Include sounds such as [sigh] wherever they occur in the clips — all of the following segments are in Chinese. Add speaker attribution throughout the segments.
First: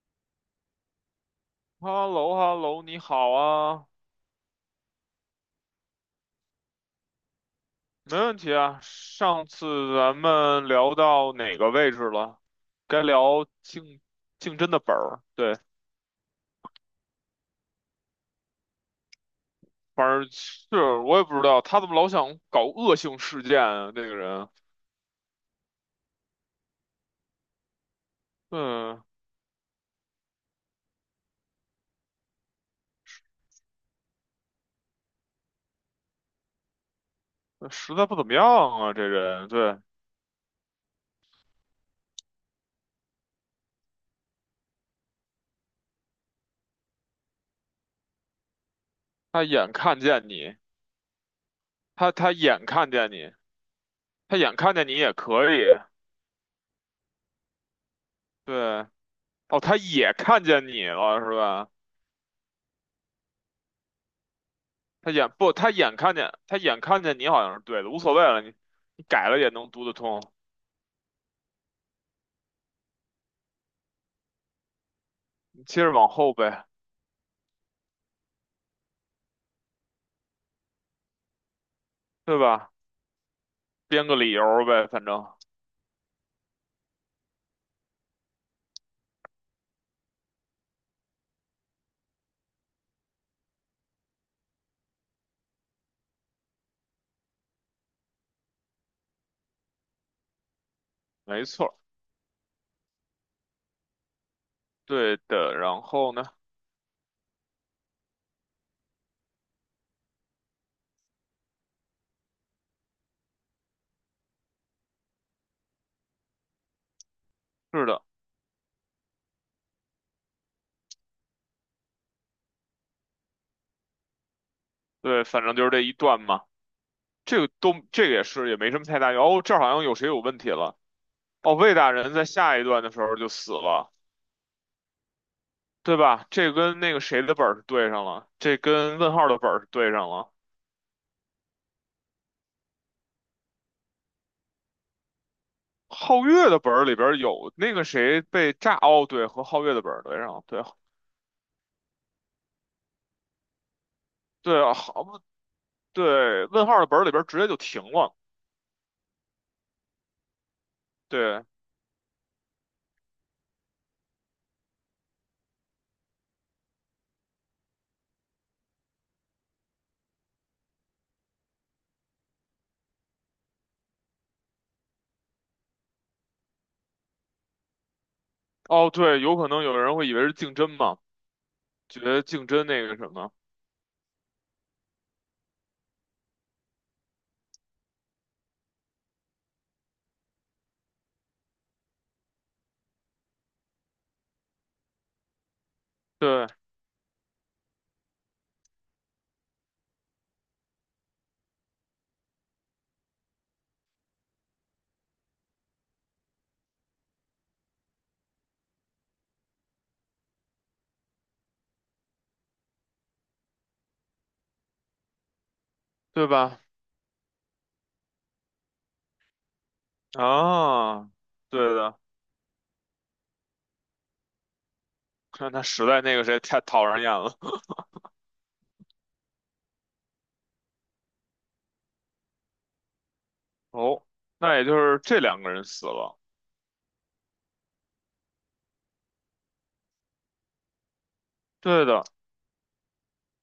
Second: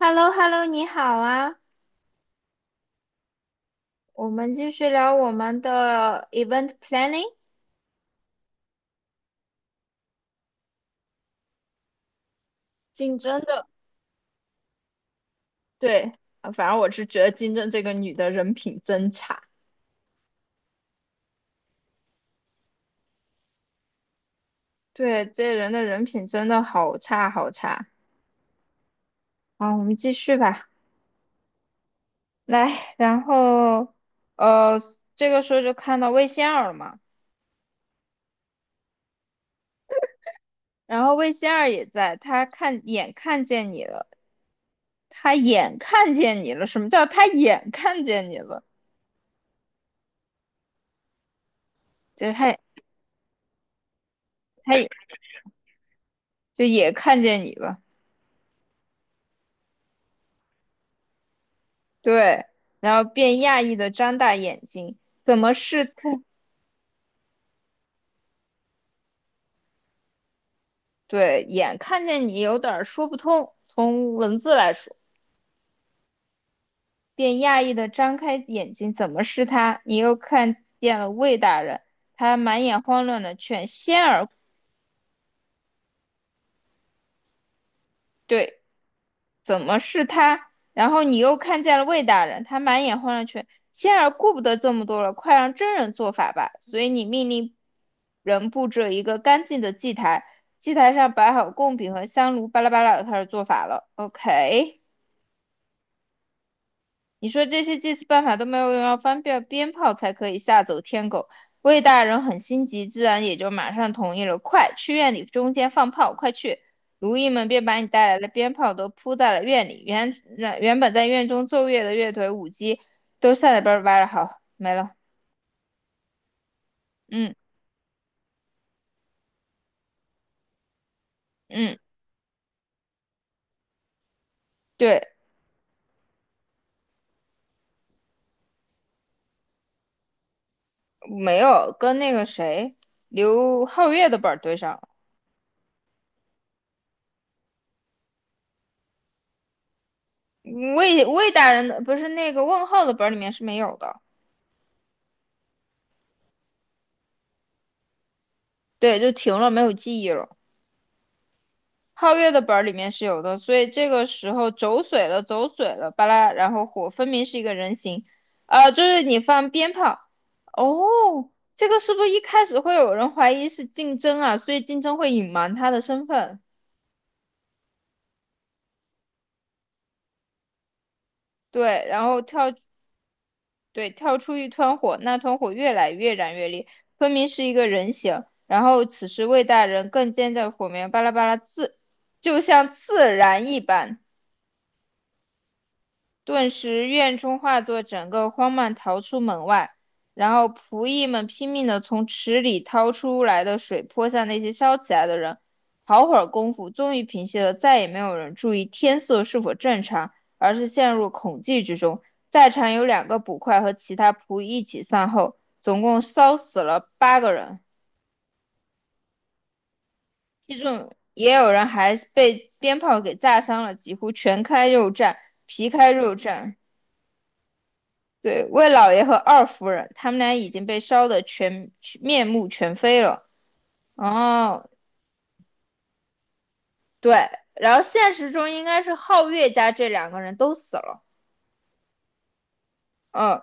Speaker 1: h e l l o h e l l o 你好啊，
Speaker 2: h e l l o h e l l o 你好啊，
Speaker 1: 我们继续聊我们的 event planning
Speaker 2: 没问题啊。上次咱们聊到哪个位置了？该
Speaker 1: 竞争
Speaker 2: 聊
Speaker 1: 的。
Speaker 2: 竞争的本儿，对，
Speaker 1: 对，反正我是觉得竞争这个女的人品真差，
Speaker 2: 反正是我也不知道他怎么老想搞恶性事件啊，这个人，
Speaker 1: 对，这人的人品真的好差好差。
Speaker 2: 嗯，
Speaker 1: 好，我们继续吧。来，然后呃，这个时候就看到魏仙儿了嘛，
Speaker 2: 实在不怎么样啊，这人，对，
Speaker 1: 然后魏仙儿也在，她看眼看见你了，她眼看见你了，什么叫她眼看见你了？
Speaker 2: 他眼看见你，他
Speaker 1: 就是
Speaker 2: 他
Speaker 1: 她
Speaker 2: 眼看见你，他眼看
Speaker 1: 她也
Speaker 2: 见你也可以，
Speaker 1: 就也看见你了。
Speaker 2: 对，哦，他也看见你了，是吧？
Speaker 1: 对，然后便讶异的张大眼睛，
Speaker 2: 他眼
Speaker 1: 怎么
Speaker 2: 不，他
Speaker 1: 是
Speaker 2: 眼看
Speaker 1: 他？
Speaker 2: 见，他眼看见你好像是对的，无所谓了，你改了也能读得通，
Speaker 1: 对，眼看见你有点儿说不通，从文字来说，
Speaker 2: 你接着往后呗，
Speaker 1: 便讶异的张开眼睛，怎么是他？你又看见了魏大人，他
Speaker 2: 对
Speaker 1: 满
Speaker 2: 吧？
Speaker 1: 眼慌乱的劝仙
Speaker 2: 编个
Speaker 1: 儿，
Speaker 2: 理由儿呗，反正
Speaker 1: 对，怎么是他？然后你又看见了魏大人，他满眼混乱却，仙儿顾不得这么多了，快让真人做法吧。所以你命令人布置一个干净的祭台，祭台上摆
Speaker 2: 没
Speaker 1: 好
Speaker 2: 错儿
Speaker 1: 贡品和香炉，巴拉巴拉，开始做法了。OK。
Speaker 2: 对的。然后呢，
Speaker 1: 你说这些祭祀办法都没有用，要翻遍鞭炮才可以吓走天狗。魏大人很心急，自然也就马上同意了。快去院里中间放炮，快去！如役们便把
Speaker 2: 是
Speaker 1: 你
Speaker 2: 的，
Speaker 1: 带来的鞭炮都铺在了院里。原本在院中奏乐的乐队、舞姬都下来边儿歪了，好，没了。
Speaker 2: 对，反正就是这一段嘛。
Speaker 1: 嗯
Speaker 2: 这个都这个也是也没什么太大用。哦，这儿好像有谁有问题了。哦，魏
Speaker 1: 嗯，
Speaker 2: 大人在下一段的时候就死了，
Speaker 1: 对，
Speaker 2: 对吧？这跟那个谁的本儿是对上了，这跟问号的本儿是对上了。
Speaker 1: 没有跟那个谁刘皓月的本儿对上了。
Speaker 2: 皓月的本儿里边儿有那个谁被炸，哦，对，和皓月的本儿对上了，对，
Speaker 1: 魏大人的不是那个问号的本儿里面是没有的，
Speaker 2: 对啊，好不对，问号的本儿里边儿直接就停了。
Speaker 1: 对，就停了，没有记忆了。
Speaker 2: 对，
Speaker 1: 皓月的本儿里面是有的，所以这个时候走水了，走水了，巴拉，然后火分明是一个人形，就是你放鞭炮，哦，这个是不是一开始会有人怀疑是竞争啊？所以竞争会隐瞒他的身份，
Speaker 2: 哦对，有可能有人会以为是竞争嘛，
Speaker 1: 对，
Speaker 2: 觉
Speaker 1: 然后
Speaker 2: 得竞
Speaker 1: 跳，
Speaker 2: 争那个什么，
Speaker 1: 对，跳出一团火，那团火越来越燃越烈，分明是一个人形，然后此时魏大人更见在火苗巴拉巴拉自，就像自燃一般。
Speaker 2: 对
Speaker 1: 顿时院中化作整个荒乱逃出门外，然后仆役们拼命地从池里掏出来的水泼向那些烧起来的人。好会儿功夫，终于平息了，再也没有人注意天色是否正常，而是陷入恐惧之中。在场有两个捕快和其他仆役一起散后，总共
Speaker 2: 对
Speaker 1: 烧死
Speaker 2: 吧？
Speaker 1: 了八个人，其中
Speaker 2: 啊，
Speaker 1: 也有人
Speaker 2: 对
Speaker 1: 还
Speaker 2: 的，
Speaker 1: 被鞭炮给炸伤了，几乎全开肉绽，
Speaker 2: 看他
Speaker 1: 皮
Speaker 2: 实
Speaker 1: 开
Speaker 2: 在
Speaker 1: 肉
Speaker 2: 那个谁
Speaker 1: 绽。
Speaker 2: 太讨人厌了。[laughs]
Speaker 1: 对，魏老爷和二夫人，他们俩已经被烧得全面目全非了。
Speaker 2: 哦，那也
Speaker 1: 哦，
Speaker 2: 就是这两个人死了。
Speaker 1: 对，然后现实中应该是皓月家这两个人都死了。
Speaker 2: 对的，
Speaker 1: 嗯，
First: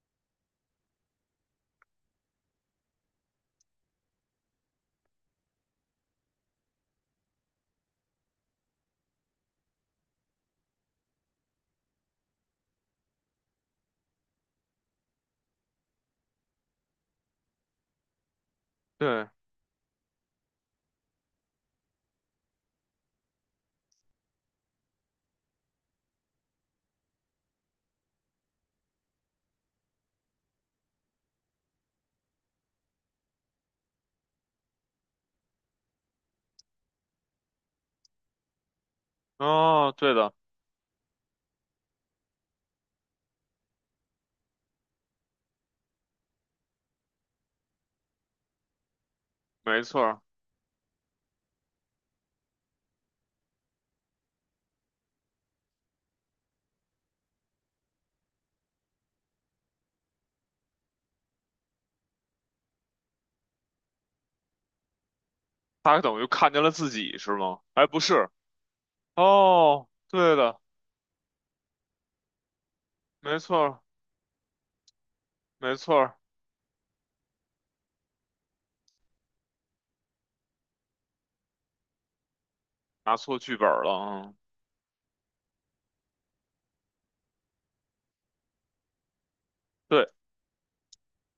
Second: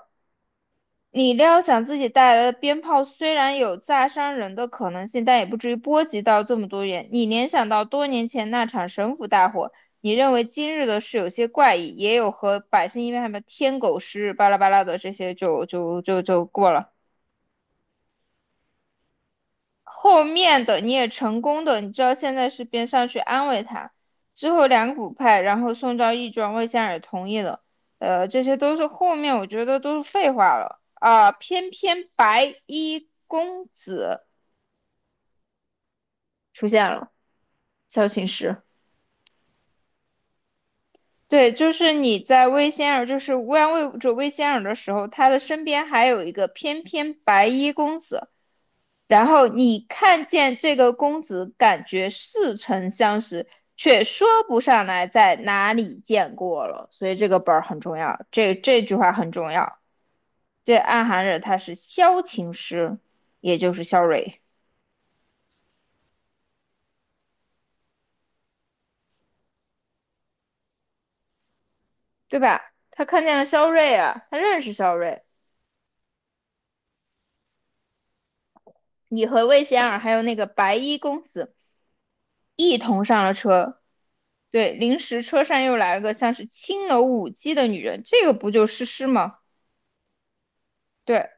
Speaker 1: 你料想自己带来的鞭炮虽然有炸伤人的可能性，但也不至于波及到这么多人。你联想到多年前那场神府大火，你认为今日的事有些怪异，也有和百姓因为什么天狗食日巴拉巴拉的这些就过了。
Speaker 2: 对，
Speaker 1: 后面的你也成功的，你知道现在是边上去安慰他。之后两股派，然后宋昭义庄魏仙儿也同意了，这些都是后面我觉得都是废话了啊、偏偏白衣公子出现了，萧琴师。
Speaker 2: 哦，对的，
Speaker 1: 对，就是你在魏仙儿，就是乌泱卫者魏仙儿的时候，他的身边还有一个翩翩白衣公子，然后你
Speaker 2: 没错儿，
Speaker 1: 看见这个公子，感觉似曾相识，却说不上来在哪里见过了。所以这个本儿很重要，这句话很重要。这暗含着他是萧琴师，也就是萧睿，
Speaker 2: 他等于看见了自己是吗？哎，不是，哦，对的，
Speaker 1: 对吧？他看见
Speaker 2: 没
Speaker 1: 了
Speaker 2: 错
Speaker 1: 萧
Speaker 2: 儿，
Speaker 1: 睿啊，他认识萧睿。
Speaker 2: 没错儿，
Speaker 1: 你和魏贤儿还有那个白衣公子一同
Speaker 2: 拿
Speaker 1: 上了
Speaker 2: 错剧本
Speaker 1: 车。
Speaker 2: 儿了，嗯，
Speaker 1: 对，临时车上又来了个像是青楼舞姬的女人，这个不就诗诗吗？
Speaker 2: 对，
Speaker 1: 对，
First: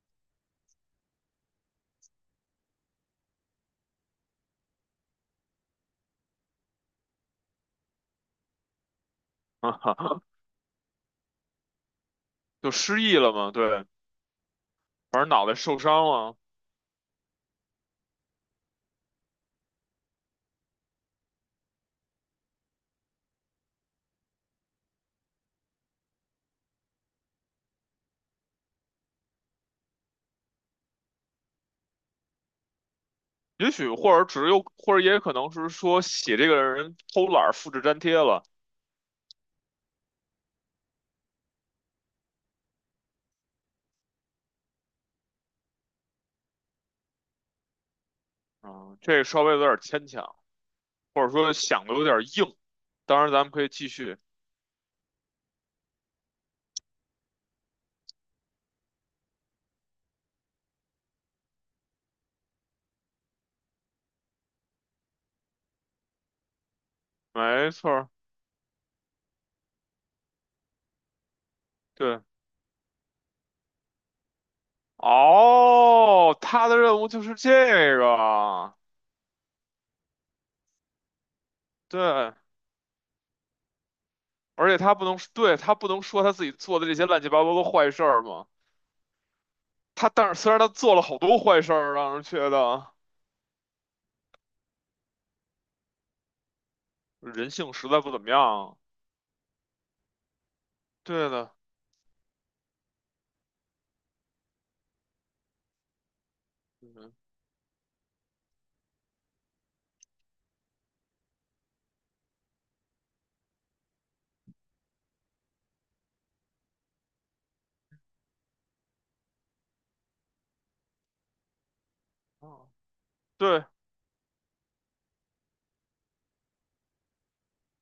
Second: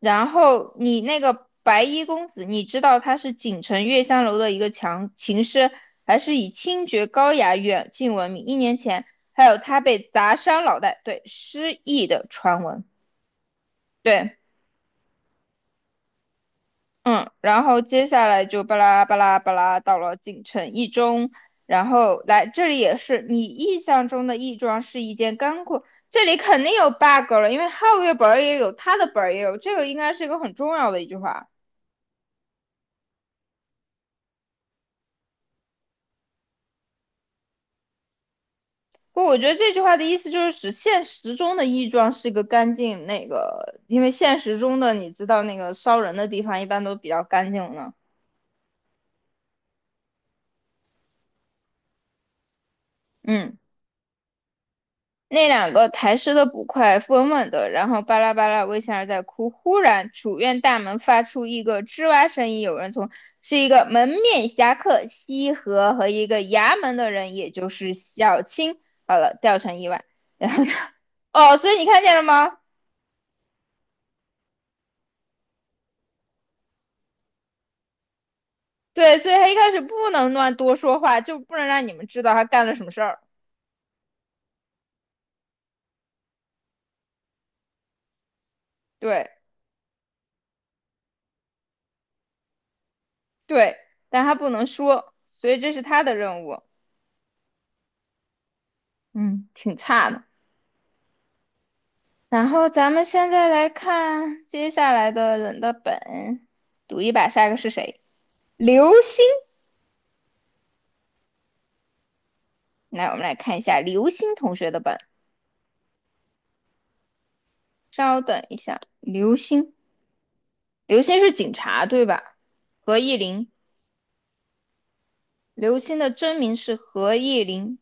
Speaker 1: 然后你那个白衣公子，你知道他是锦城月香楼的一个强琴师，还是以清绝高雅远近闻名。一年前还有他被
Speaker 2: [laughs]
Speaker 1: 砸伤脑袋，对，失忆的传
Speaker 2: 就
Speaker 1: 闻，
Speaker 2: 失忆了嘛，对，
Speaker 1: 对，
Speaker 2: 反正脑袋受伤了，
Speaker 1: 嗯，然后接下来就巴拉巴拉巴拉到了锦城一中，然后来这里也是你印象中的义庄是一件干货，这里肯定有 bug 了，因为皓月本儿也有，他的本儿也有，这个应该是一个很重要的一句话。
Speaker 2: 也许或者只有，或者也可能是说写这个人偷懒儿复制粘贴了，
Speaker 1: 不，我觉得这句话的意思就是指现实中的亦庄是个干净那个，因为现实中的你知道那个烧人的地方一般都比较干净呢。
Speaker 2: 嗯，这个稍微有点牵强，或者说想的有点硬。当然，咱们
Speaker 1: 嗯，
Speaker 2: 可以继续，
Speaker 1: 那两个抬尸的捕快稳稳的，然后巴拉巴拉微笑着在哭。忽然，主院大门发出一个吱哇声音，有人从是一个门面侠客西河和一个衙门的人，也就
Speaker 2: 没错
Speaker 1: 是
Speaker 2: 儿
Speaker 1: 小青。好了，掉成意外。[laughs] 然后呢？哦，所以你看见
Speaker 2: 对，
Speaker 1: 了吗？
Speaker 2: 哦，他的任务就是这个，
Speaker 1: 对，所以他一开始不能乱多说话，就不能让你们知道
Speaker 2: 对，
Speaker 1: 他干了什么事儿。
Speaker 2: 而且他不能，对，他不能说他自己做的这些乱七八糟的坏事儿嘛，
Speaker 1: 对
Speaker 2: 他但是虽然他做了好多坏事儿，让人觉得
Speaker 1: 对，但他不能说，所以这是他的任务。
Speaker 2: 人性实在不怎么样，
Speaker 1: 嗯，挺差的。
Speaker 2: 对的。
Speaker 1: 然后咱们现在来看接下来的人的本，赌一
Speaker 2: 嗯
Speaker 1: 把下一个是谁？刘星。来，我们来看一下刘星同学的本。稍等一下，刘星，刘星是警察对吧？
Speaker 2: 哦，
Speaker 1: 何意林，
Speaker 2: 对，
Speaker 1: 刘星的真名是何意林，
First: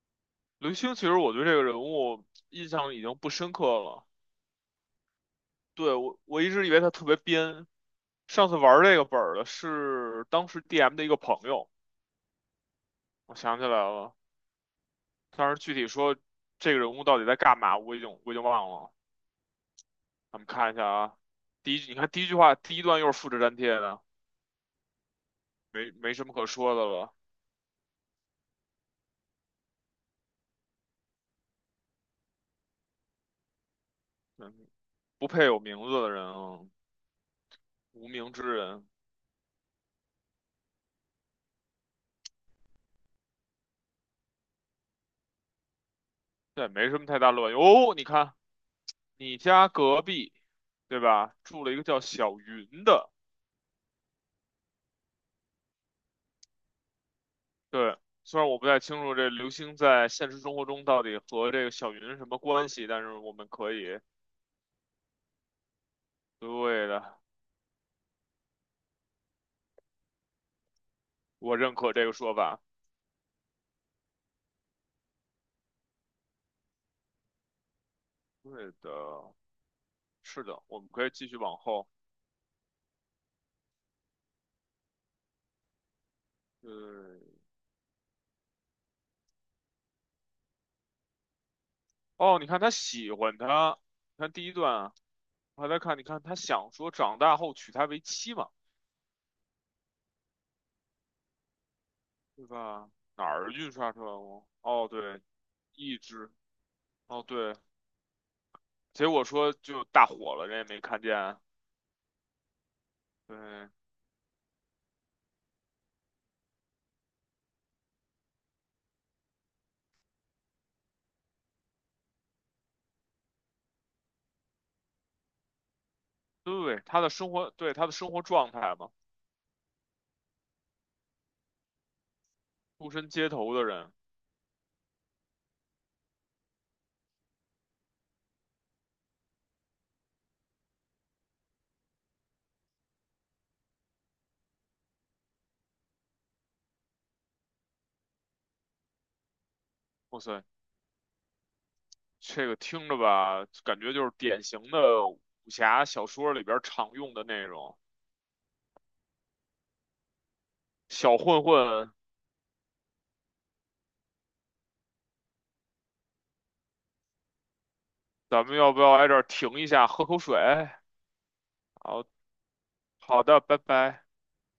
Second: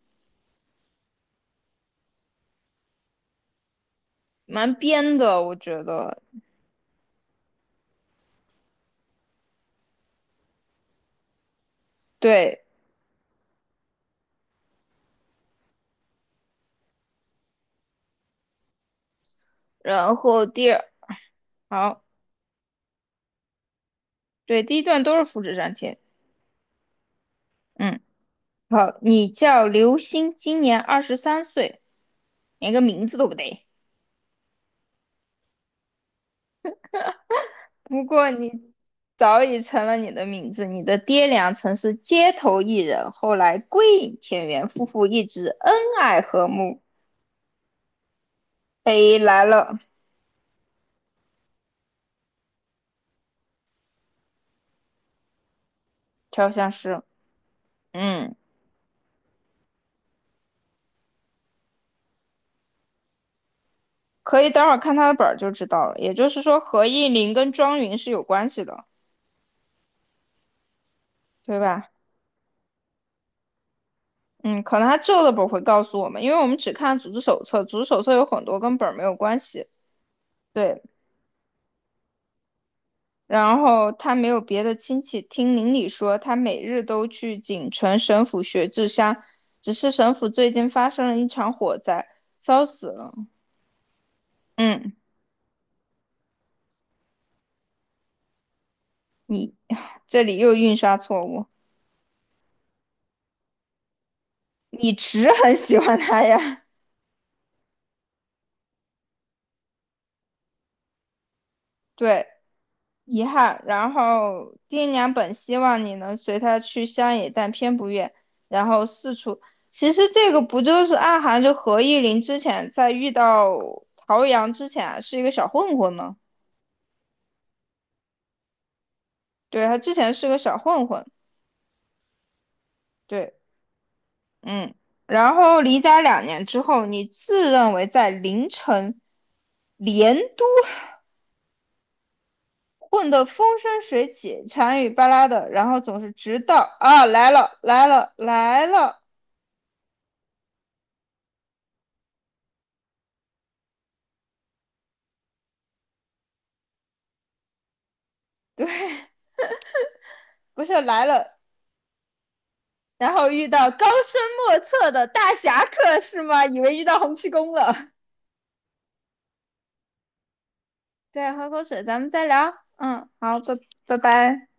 Speaker 2: 刘星，其实我对这个人物印象已经不深刻了。
Speaker 1: 蛮编的，我觉
Speaker 2: 对，我，
Speaker 1: 得。
Speaker 2: 我一直以为他特别编。上次玩这个本儿的是当时 DM 的一个朋友，
Speaker 1: 对，
Speaker 2: 我想起来了。但是具体说这个人物到底在干嘛，我已经忘了。
Speaker 1: 然
Speaker 2: 咱
Speaker 1: 后
Speaker 2: 们
Speaker 1: 第
Speaker 2: 看一
Speaker 1: 二，
Speaker 2: 下啊，第一句你
Speaker 1: 好，
Speaker 2: 看第一句话，第一段又是复制粘贴的，
Speaker 1: 对，第一段都是复制粘
Speaker 2: 没
Speaker 1: 贴。
Speaker 2: 没什么可说的了。
Speaker 1: 嗯，好，你叫刘星，今年二十三岁，连个名字都不对，
Speaker 2: 嗯，不配有名字的人啊，
Speaker 1: 不
Speaker 2: 无
Speaker 1: 过
Speaker 2: 名之
Speaker 1: 你
Speaker 2: 人，
Speaker 1: 早已成了你的名字。你的爹娘曾是街头艺人，后来归隐田园，夫妇一直恩爱和
Speaker 2: 这也
Speaker 1: 睦。
Speaker 2: 没什么太大卵用。哦，你看。
Speaker 1: 北
Speaker 2: 你
Speaker 1: 来
Speaker 2: 家
Speaker 1: 了，
Speaker 2: 隔壁，对吧？住了一个叫小云的，
Speaker 1: 调香师。
Speaker 2: 对。
Speaker 1: 嗯，
Speaker 2: 虽然我不太清楚这刘星在现实生活中到底和这个小云什么关系，但是我们可以，
Speaker 1: 可以等会儿看他的本儿就知道了。也就是说，何
Speaker 2: 对
Speaker 1: 应
Speaker 2: 的，
Speaker 1: 麟跟庄云是有关系的，
Speaker 2: 我
Speaker 1: 对
Speaker 2: 认
Speaker 1: 吧？
Speaker 2: 可这个说法。
Speaker 1: 嗯，可能他旧的本儿会告诉我们，因为我们只看组织手册，组织手册有很多
Speaker 2: 对
Speaker 1: 跟本儿没有
Speaker 2: 的，
Speaker 1: 关系。
Speaker 2: 是的，我
Speaker 1: 对，
Speaker 2: 们可以继续往后。
Speaker 1: 然后他没有别的亲戚，听邻里说他每日都
Speaker 2: 对，
Speaker 1: 去锦城神府学治伤。只是神府最近发生了一场火灾，
Speaker 2: 哦，你看
Speaker 1: 烧
Speaker 2: 他
Speaker 1: 死
Speaker 2: 喜
Speaker 1: 了。
Speaker 2: 欢他，你看第一段
Speaker 1: 嗯，
Speaker 2: 啊，我还在看，你看他想说长大后娶她为妻嘛，
Speaker 1: 你 [sighs] 这里又印刷错误，
Speaker 2: 对吧？哪儿印刷出来了？哦，
Speaker 1: 你
Speaker 2: 对，
Speaker 1: 只很喜
Speaker 2: 一
Speaker 1: 欢他
Speaker 2: 志，
Speaker 1: 呀？
Speaker 2: 哦，对。结果说就大火了，人也没看见啊。
Speaker 1: [laughs] 对，遗憾。
Speaker 2: 嗯
Speaker 1: 然后爹娘本希望你能随他去乡野，但偏不愿，然后四处。其实这个不就是暗含着何意林之前在遇到陶阳之前啊是一个小混混吗？
Speaker 2: 对对，他的生活，对他的生活状态嘛，
Speaker 1: 对，他之前是个小混混。
Speaker 2: 出身街
Speaker 1: 对，
Speaker 2: 头的人，
Speaker 1: 嗯。然后离家两年之后，你自认为在凌晨连都混得风生水起、馋与巴拉的，然后总是直到啊来了来了来了，
Speaker 2: 哇塞，这个听着吧，感觉就是典型的武侠小说里边常用的内容。
Speaker 1: 对，不是来
Speaker 2: 小
Speaker 1: 了
Speaker 2: 混混，
Speaker 1: 然后遇到高深莫测的大侠客是吗？以为遇到洪七公了。
Speaker 2: 咱们要不要挨这儿停一下，喝口水？
Speaker 1: 对，喝口水，咱
Speaker 2: 好
Speaker 1: 们再聊。嗯，
Speaker 2: 好的，
Speaker 1: 好，拜
Speaker 2: 拜
Speaker 1: 拜
Speaker 2: 拜。
Speaker 1: 拜。